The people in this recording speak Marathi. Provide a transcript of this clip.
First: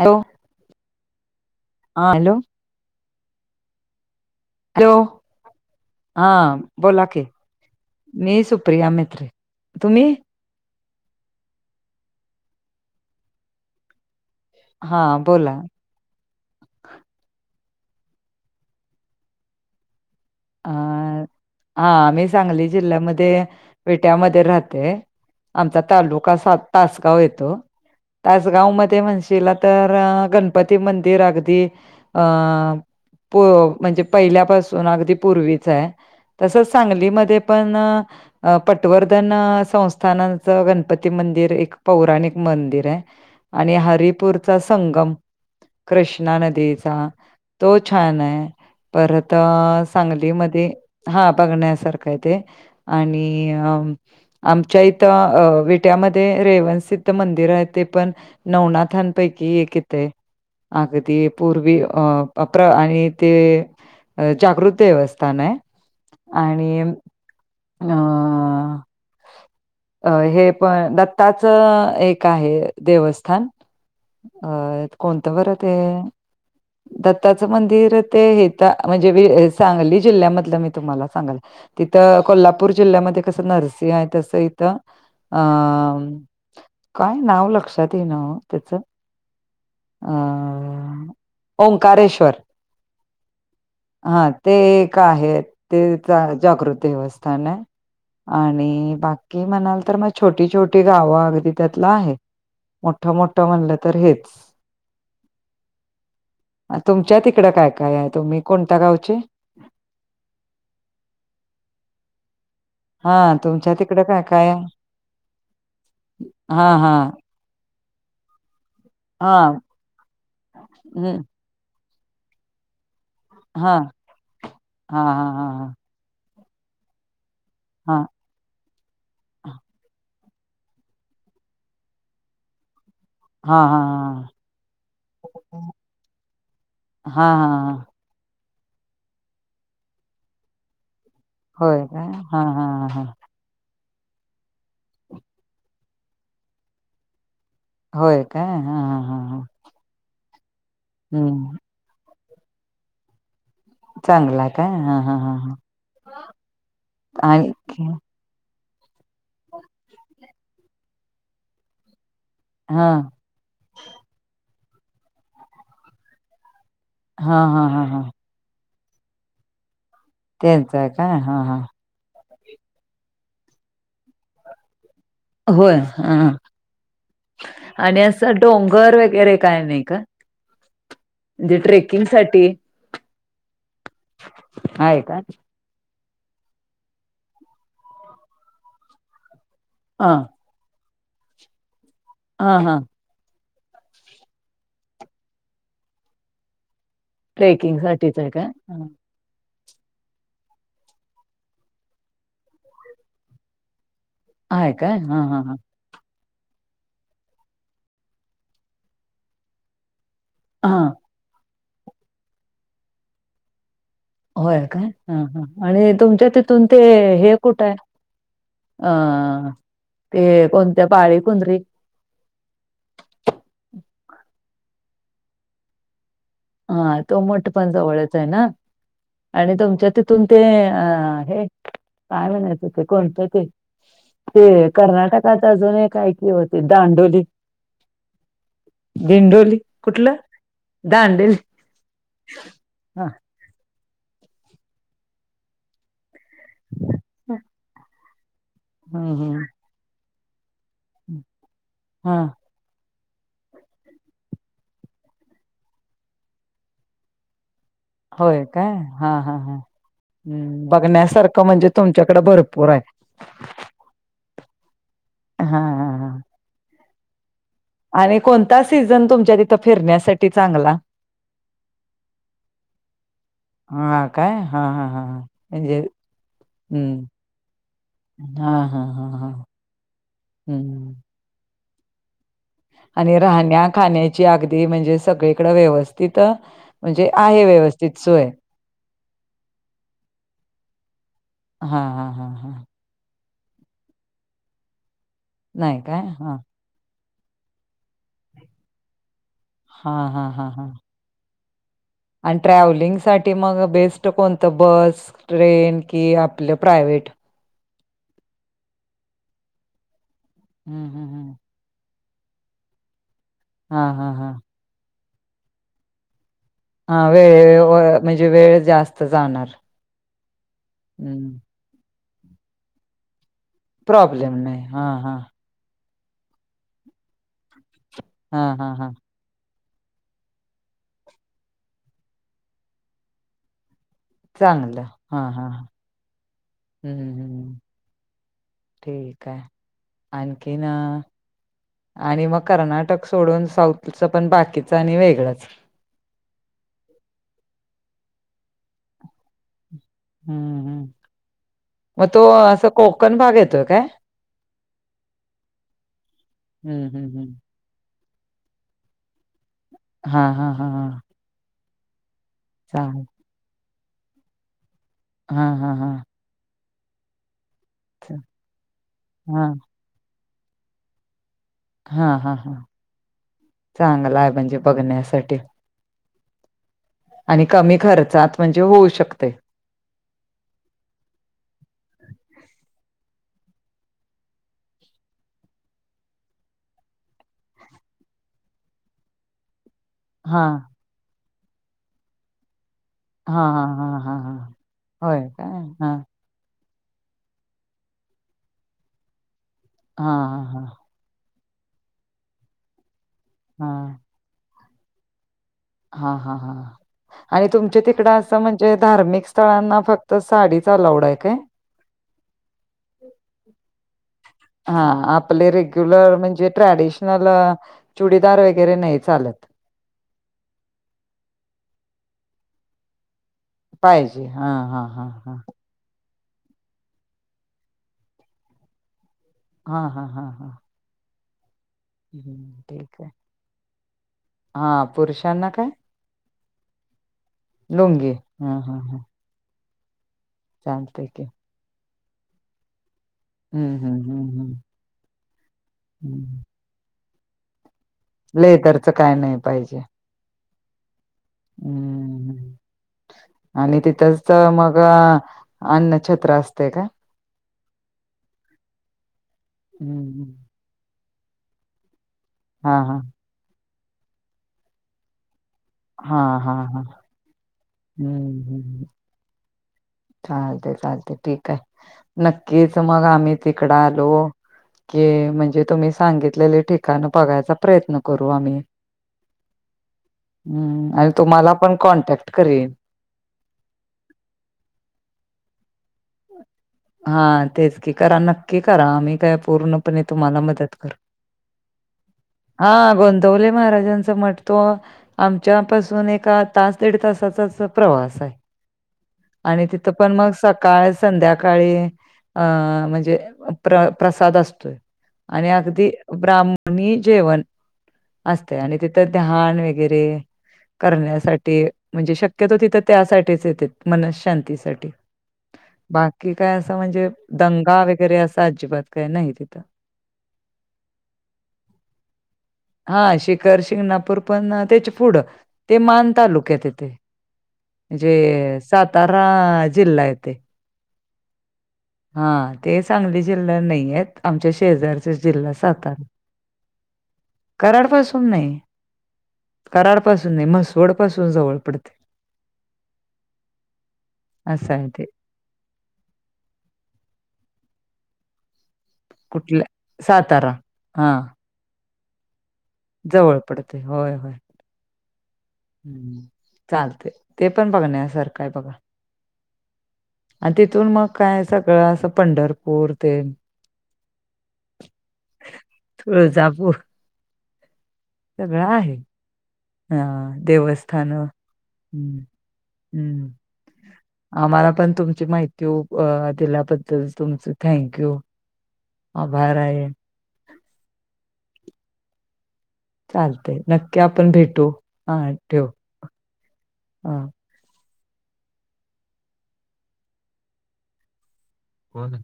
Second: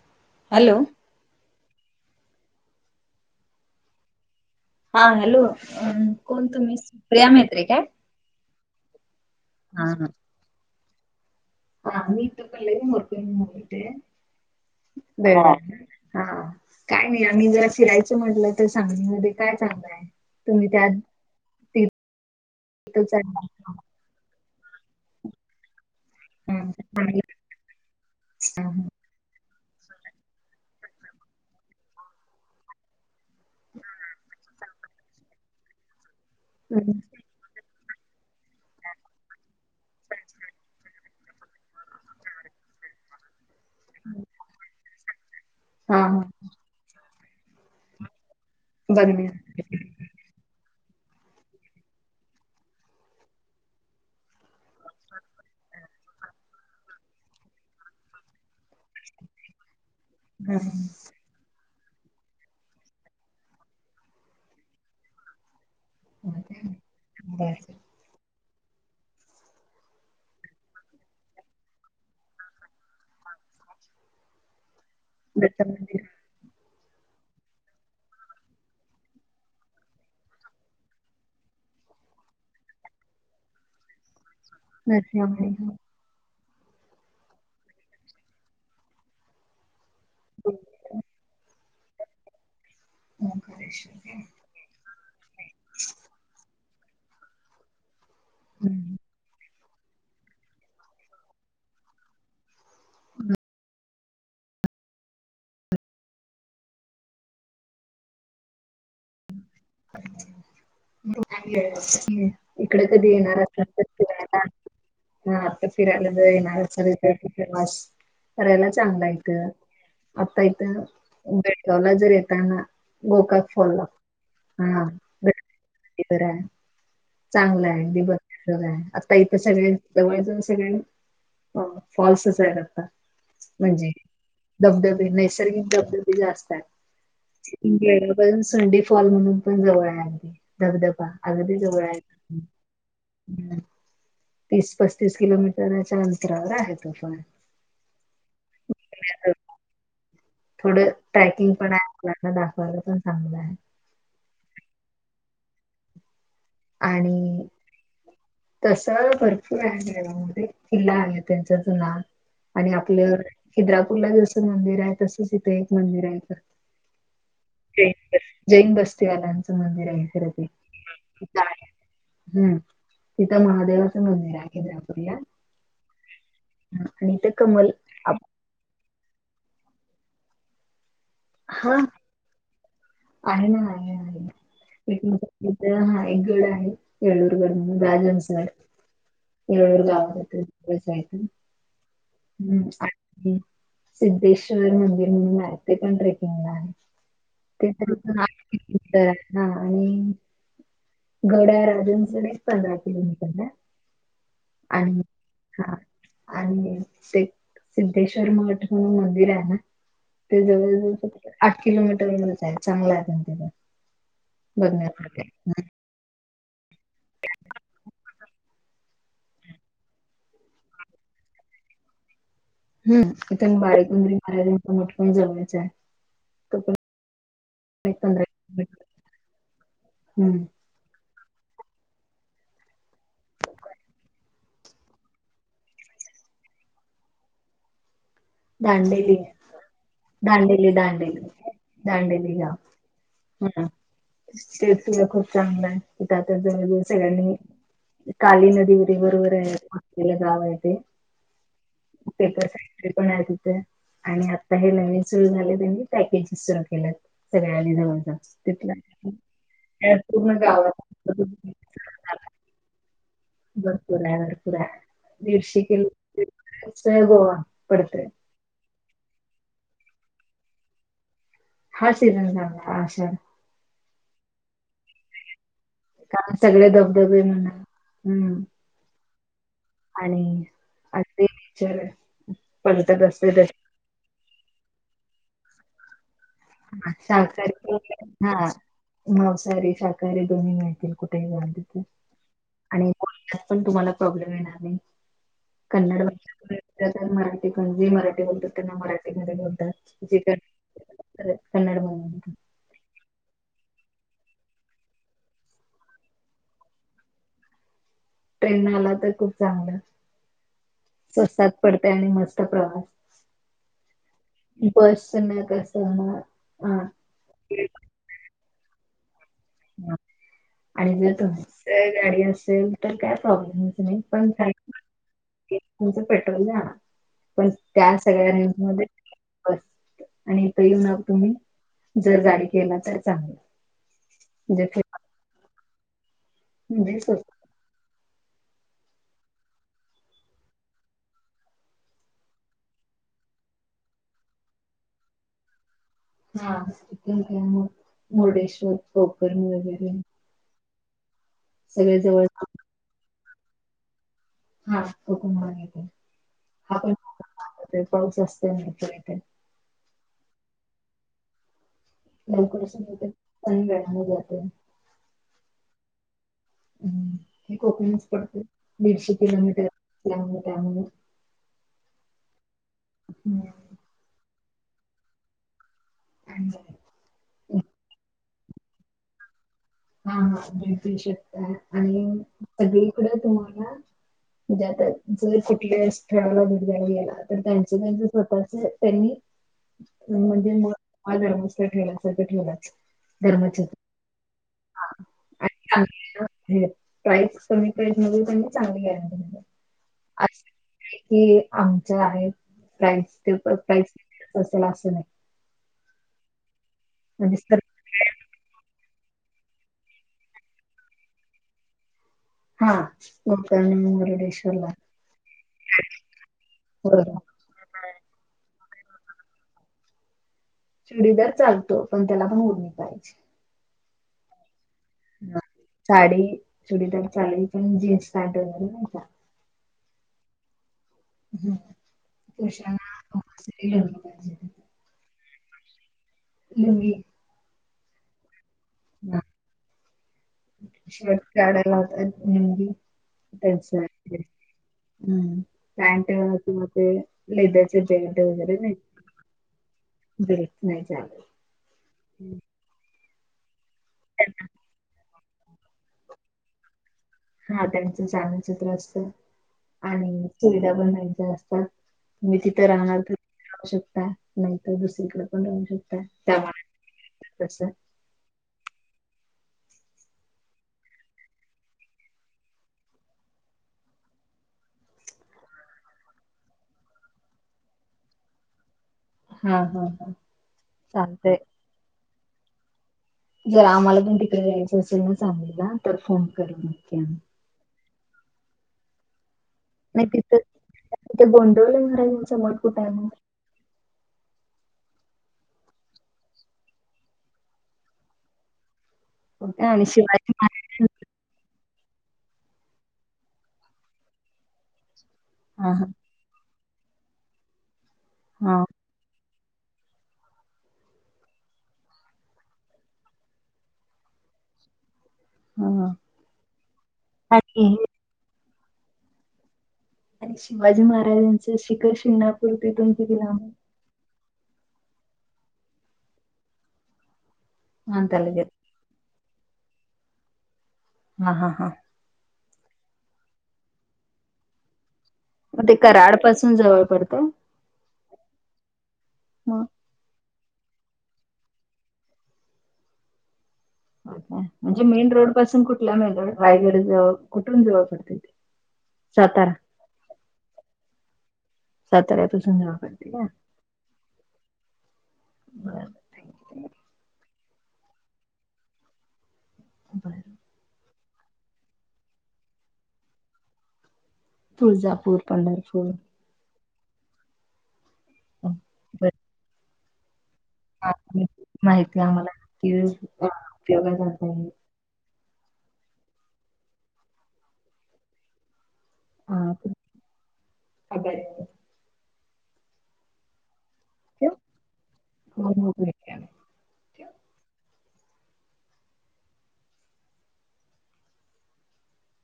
हो हॅलो हा हॅलो हा हॅलो हा कोण तुम्ही बोला की प्रिया म्हेत्रे काय? मी सुप्रिया म्हेत्रे तुम्ही? [unintelligible] हा बरं बोला हा काय नाही आम्ही जरा फिरायचं म्हटलं तर सांगलीमध्ये काय चांगलंय? तुम्ही त्यात अ हा आम्ही सांगली जिल्ह्यामध्ये विट्यामध्ये राहते आमचा तालुका का सात हा तासगाव चांगलंच. येत. हा हा. तासगाव म म्हणशीला तर गणपती मंदिर अगदी अ प म्हणजे पहिल्यापासून अगदी पूर्वीच आहे. तसंच हम्म. सांगलीमध्ये पण पटवर्धन संस्थानाच गणपती मंदिर एक पौराणिक मंदिर आहे. आणि हरिपूरचा संगम हा, हा. कृष्णा नदीचा. तो छान आहे बघण्या परत सांगलीमध्ये, हा बघण्यासारखं आहे ते आणि अ आमच्या इथं विट्यामध्ये रेवन सिद्ध मंदिर आहे ते पण नवनाथ पाठांपैकी एक येतय हा आहे अगदी पूर्वी अ प्र आणि ते जागृत देवस्थान आहे. आणि बर अं अ हे पण दत्ताचं एक आहे देवस्थान. अ कोणतं बर दत्त ते आहे मंदिर दत्ताचं मंदिर ते हिता म्हणजे सांगली जिल्ह्यामध्ये तुम्हाला सग तिथ कोल्हापूर जिल्ह्यामध्ये कस नर्सिह आहे तस अ नरसिंहवाडी हा. काय नाव लक्षात येईना ओ त्याच अ हो ओंकारेश्वर ओंकारेश्वर काय? हा ते का आहेत. ते जागृत देवस्थान आहे आणि हम्म. बाकी म्हणाल तर म छोटी छोटी गावं अगदी त्यातलं आहे मोठ मोठं म्हणलं तर हेच. [inaudible] तुमच्या तिकडं काय काय आहे तुम्ही कोणत्या गावचे? [unintelligible] इकडे कधी हा येणार असाल तुमच्या तर तिकडं काय फिरायला काय हा आता फिरायला ज येणार हा असाल हा इडे प्रवाश करायला चांगला हा यथं आता इथंे. हम्म एवला जर येताना गोका हा. हा. चांगला आहे हा दिबत आहे आता इथ सगळे जवळज सगळे फॉल्सच आहे आता हा म्हणजे धबधबे नैसर्गिक धबधबे जास्त आहेत. हा हा हा हा पण संडी फॉल म्हणून पण जवळ आहे अगदी धबधबा अगदी जवळ होय आहे. काय हा हा हा हा तीस पस्तीस किलोमीटरच्या अंतरावर आहे तो पण होय काय हा हा. थोडं ट्रॅकिंग हम्म पण आहे आपना दाखवायला पण चांगलं आहे. चांगला का हा ह ह ह. आणि तस भरपूर आहे गमध्ये किल्ला आहे त्यांचच ना आणि हा आपलं. हिद्रापूरला जस मंदिर आहे तसच इथे एक मंदिर आहे हा हा हा तर हा जैन बस्तीवाल्यांचं मंदिर आहे खरं ते ते काय हा हा. हम् तिथं महादेवाचं मंदिर आहे केद्रापूरला होय कमल आप- आणि डोंगर वगैरे काय नाही का म्हणजे हा ट्रेकिंग साठी आहे ना आहे आहे एक हा एक गड आहे येळूरगड म्हण राजनसर येळूर हा गावाात बसयत हा हम्. हा सिद्धेश्वर मंदिर म्हणून आहे ते पण ट्रेकिंगला आहे. ते ट्रेकिंग साठीच आहे काय हां. हा आणि गड्या राजंचच पंधरा किलोमीटरला आहे काय आणि हा हा. आणि ते सिद्धेश्वर मठ म्हणून मंदिर आहे ना ते हा जवळजवळ आठ किलोमीटरच आहे चांगलं आहे पण तिथं. होय काय ह ह आणि तुमच्या तिथून ते हे कुठ आहे. अ ते कोणत्या पाळी कुंदरी हम् इथ बारीकंदरी महाराजांच मोटकण जमवायचं आहे. तो पण हा तो मोठ पण एक जवळच पंधरा आहे ना. किलोमीटर आणि तुमच्या तिथून ते हम्म अ हे काय म्हणायचं ते कोणतं ते ते कर्नाटकात अजून काय कि होते दांडोली दांडेली भिंडोली कुठलं दांडेली दांडेली दांडली? दांडेली घा ह स खूप चांगलं आहे. इथता ज सगळ्यांनी काली नदीवर हं, बरोबर हं. आहे. गाव आहे ते हं. हां, पेपर पण आहे तिथे आणि आता हे नवीन सुरू झाले त्यांनी पॅकेजेस सुरू केले सगळ्यांनी जाऊन होय काय हा हा पूर्ण ह् गावात बघण्यासारखं म्हणजे तुमच्याकडें भरपूर आहे. भरपूर आहे भरपूर आहे हां, दीडशे किलो हां, हां. आहे गोवा पडतोय आणि कोणता सीझन तुमच्यात इथं फिरण्यासाठी चांगला हा सीझन सांगता अशा. हा काय हा हा हा. हेज कारण सगळे हम्म धबधबे म्हणा हम्म हा हा हा हा. आणि हम्म. तेीचर आणि राहण्या खाण्याची अगदी म्हणजे सगळीकडे व्यवस्थित हा म्हणजे आहे शाकाहारी व्यवस्थित सोय हा मांसाहारी शाकाहारी दोन्ही मिळतील कुठेही जा तिथं हां, हां, हां, हां. आणि पण तुम्हाला प्रॉब्लेम येणार नाही नाही काय? कन्नड हां, भाषेक मराठी पण जी मराठी बोलतात त्यांना मराठीमध्ये बोलतात हां, जे हां, हां, हां. अ कनड मम आणि ट्रॅव्हलिंगसाठी मग बेस्ट कोणतं बस ट्रेन की आपलं प्रायवे्ट ट्रेनड आला तर खूप चांगला हम हम हम प्रसाद पडते आणि मस्त प्रवास हा हा हा बस ना कसंणार हा वेळे म्हणजे वेळ जास्त जाणार आणि जर हं. तुमच गाडी असेल तर काय प्रॉब्लेम हो पण प्रॉब्लेम नाही. हां, हां. चं पेट्रल ना पण त्या हा सगळ्यां हा मध्ये हा ब आणि इथं येऊ न तुम्ही जर गाडी केला तर चांगली चांगलं हा हा म्हणजे हम्मम्म स्वस्त हम्म ठीक आहे आणखीन आणि मग कर्नाटक सोडून साऊथच पण बाकीचं आणि वेगळंच हा तथ का मुर्डेश्वर कोोकर्ण वगैरे हम्मम् सगळे मग जवळ तो असं कोकण भाग येतोय काय हा कुकुमग येते हा हम्म हम्म हम् पण पाऊस असत नाही तर इथे हा हा हा हां लवकरशी वेळाला जाते हा हा हां ह कोपडत दीडशे हा को हा हा हा ह चांगला आहे म्हणजे बघण्यासाठी ह आणि कमी खर्चात म्हणजे होऊ शकते हा हा भेळटू शकता आणि सगळीकडं तुम्हाला म्हणजे आता जर कुठल्या स्थळाला भिडघाला गेला तर त्यांच त्यांच स्वतःच त्यांनी हा म्हणजे म आजार नसत ठेवला सारळं ठेवलाच हा हा धर्मछत्र हा हा हा होय काय आणि हा प्राईस कमी प्रज पण चांगली गॅरंटी हा हा हा कि आमच्या आहे प्रास ते हा प्राईस असल असं नाही हा हा हा म्हणजे आणि सर्व तुमच्या तिकड म्हणजे धार्मिक स्थळांना फक्त साडी चालवड आहे काय हा गुरकर मुरडे हा आपले रेग्युलर म्हणजे बरोबर ट्रॅडिशनल चुडीदार वगैरे नाही चालत चिडीदार चालतो पण त्याला भा उणी करायची पाहिजे हा हा हा हा साडी सुुडीदार चालली पण जीन्स स्टवणार हा हा हा हा ह ठीक पुरुषांना आहे. ललं पाहिजे हा पुरुषांना काय लंगंगी लुंगंगी हा हां ह शवट की काढायलातात मंदी हम्म हम्म हम्म हम् पॅंट हम्म म लेदर्स बड वगैरे नाही लेदरच काय नाही पाहिजे बत नाही झाले. हम्म आणि तिथच मग अन्नछत्र असते का? हा त्यांचं छाानचित्र असत आणि हम्म सुरता बनचे असतात. तुम्ही तिथं हा राहणार हा तर राहू शकता नाहीतर दुसरीकडे पण राहू शकता. हा हा त्यामुळे हा तस हम्म हम्म. चालते चालते ठीक आहे नक्कीच मग आम्ही तिकडं आलो. क म्हणजे तुम्ही सांगितलेले ठिकाण बघायचा प्रयत्न करू आम्ही हा हा हा हम् आणि चालतय तुम्हाला पण कॉन्टॅक्ट करेन. जर आम्हाला पण तिकडे जायचं असेल ना सांगल ना तर फोन करू म हा तेच की करा नक्की करा आम्ही काय पूर्ण नाही तिथं तुम्हाला मदत कर तिथे गोंडवले महाराजांचा मठ हा कुठे आहे मग? गोवले महाराजांच म्हट. तो आमच्यापासून एका तास दड तासाचाच प्रवास आहे. ओके. आणि तिथं पण मग शिवाजी स महाराज काळ संध्याकाळी अ म्हणजे प्र प्रसाद असतोय. आणि हा हा अगदी ब्राह्मणी जेवण असते हा आणि तिथं ध्यान वग वगैरे करण्यासाठी म्हणजे शक्यतो तिथं त्यासाठीच येते मन शांतीसाठी हा हा. कि काय असं म्हणजे आणि दंगा हे वगैरे असं अजिबात काय नाही तिथं. आणि शिवाजी महाराजांचं शिखर शणापूरतीथून कितीलाम आहे. िंगणापूर पण त्याच पुढं ते मान तालुक आहे तिथे अंतरला गेल म्हणजे सातारा जिल येते. हा हा हा. हा ते सांगली जिल्ह्या नाहीय आमच्या शेजार जिल्हा मग ते सातारा कराड पासून जवळ पडतं कराड पासून नाही. मग कराड पाासून नाही म्हसवड पासून जवळ पडते. असं म्हणजे आहे ते मेन रोड पासून कुठला मेन रोड रायगड जव कुठून जवळ पडतथे कुठल्या सातारा हा. सतर तुसून जा. जवळ पडते होय होय बर ह् चालते. ते पण बघण्या सारखंय बघा. बरर. आणि तिथून मग काय सगळं अस पंढरपूर ते तुळजापूर पंढरपूर अ जाऊ. सगळं आहे. बर हा देवस्थान हम्म हम्म. उपयोगा जात. आम्हाला पण तुमची माहिती दिल्याबद्दल तुमच थँंक्यू. हा खबर. चालतय नक्की आपण भेटू हा ठेव हा. कोण?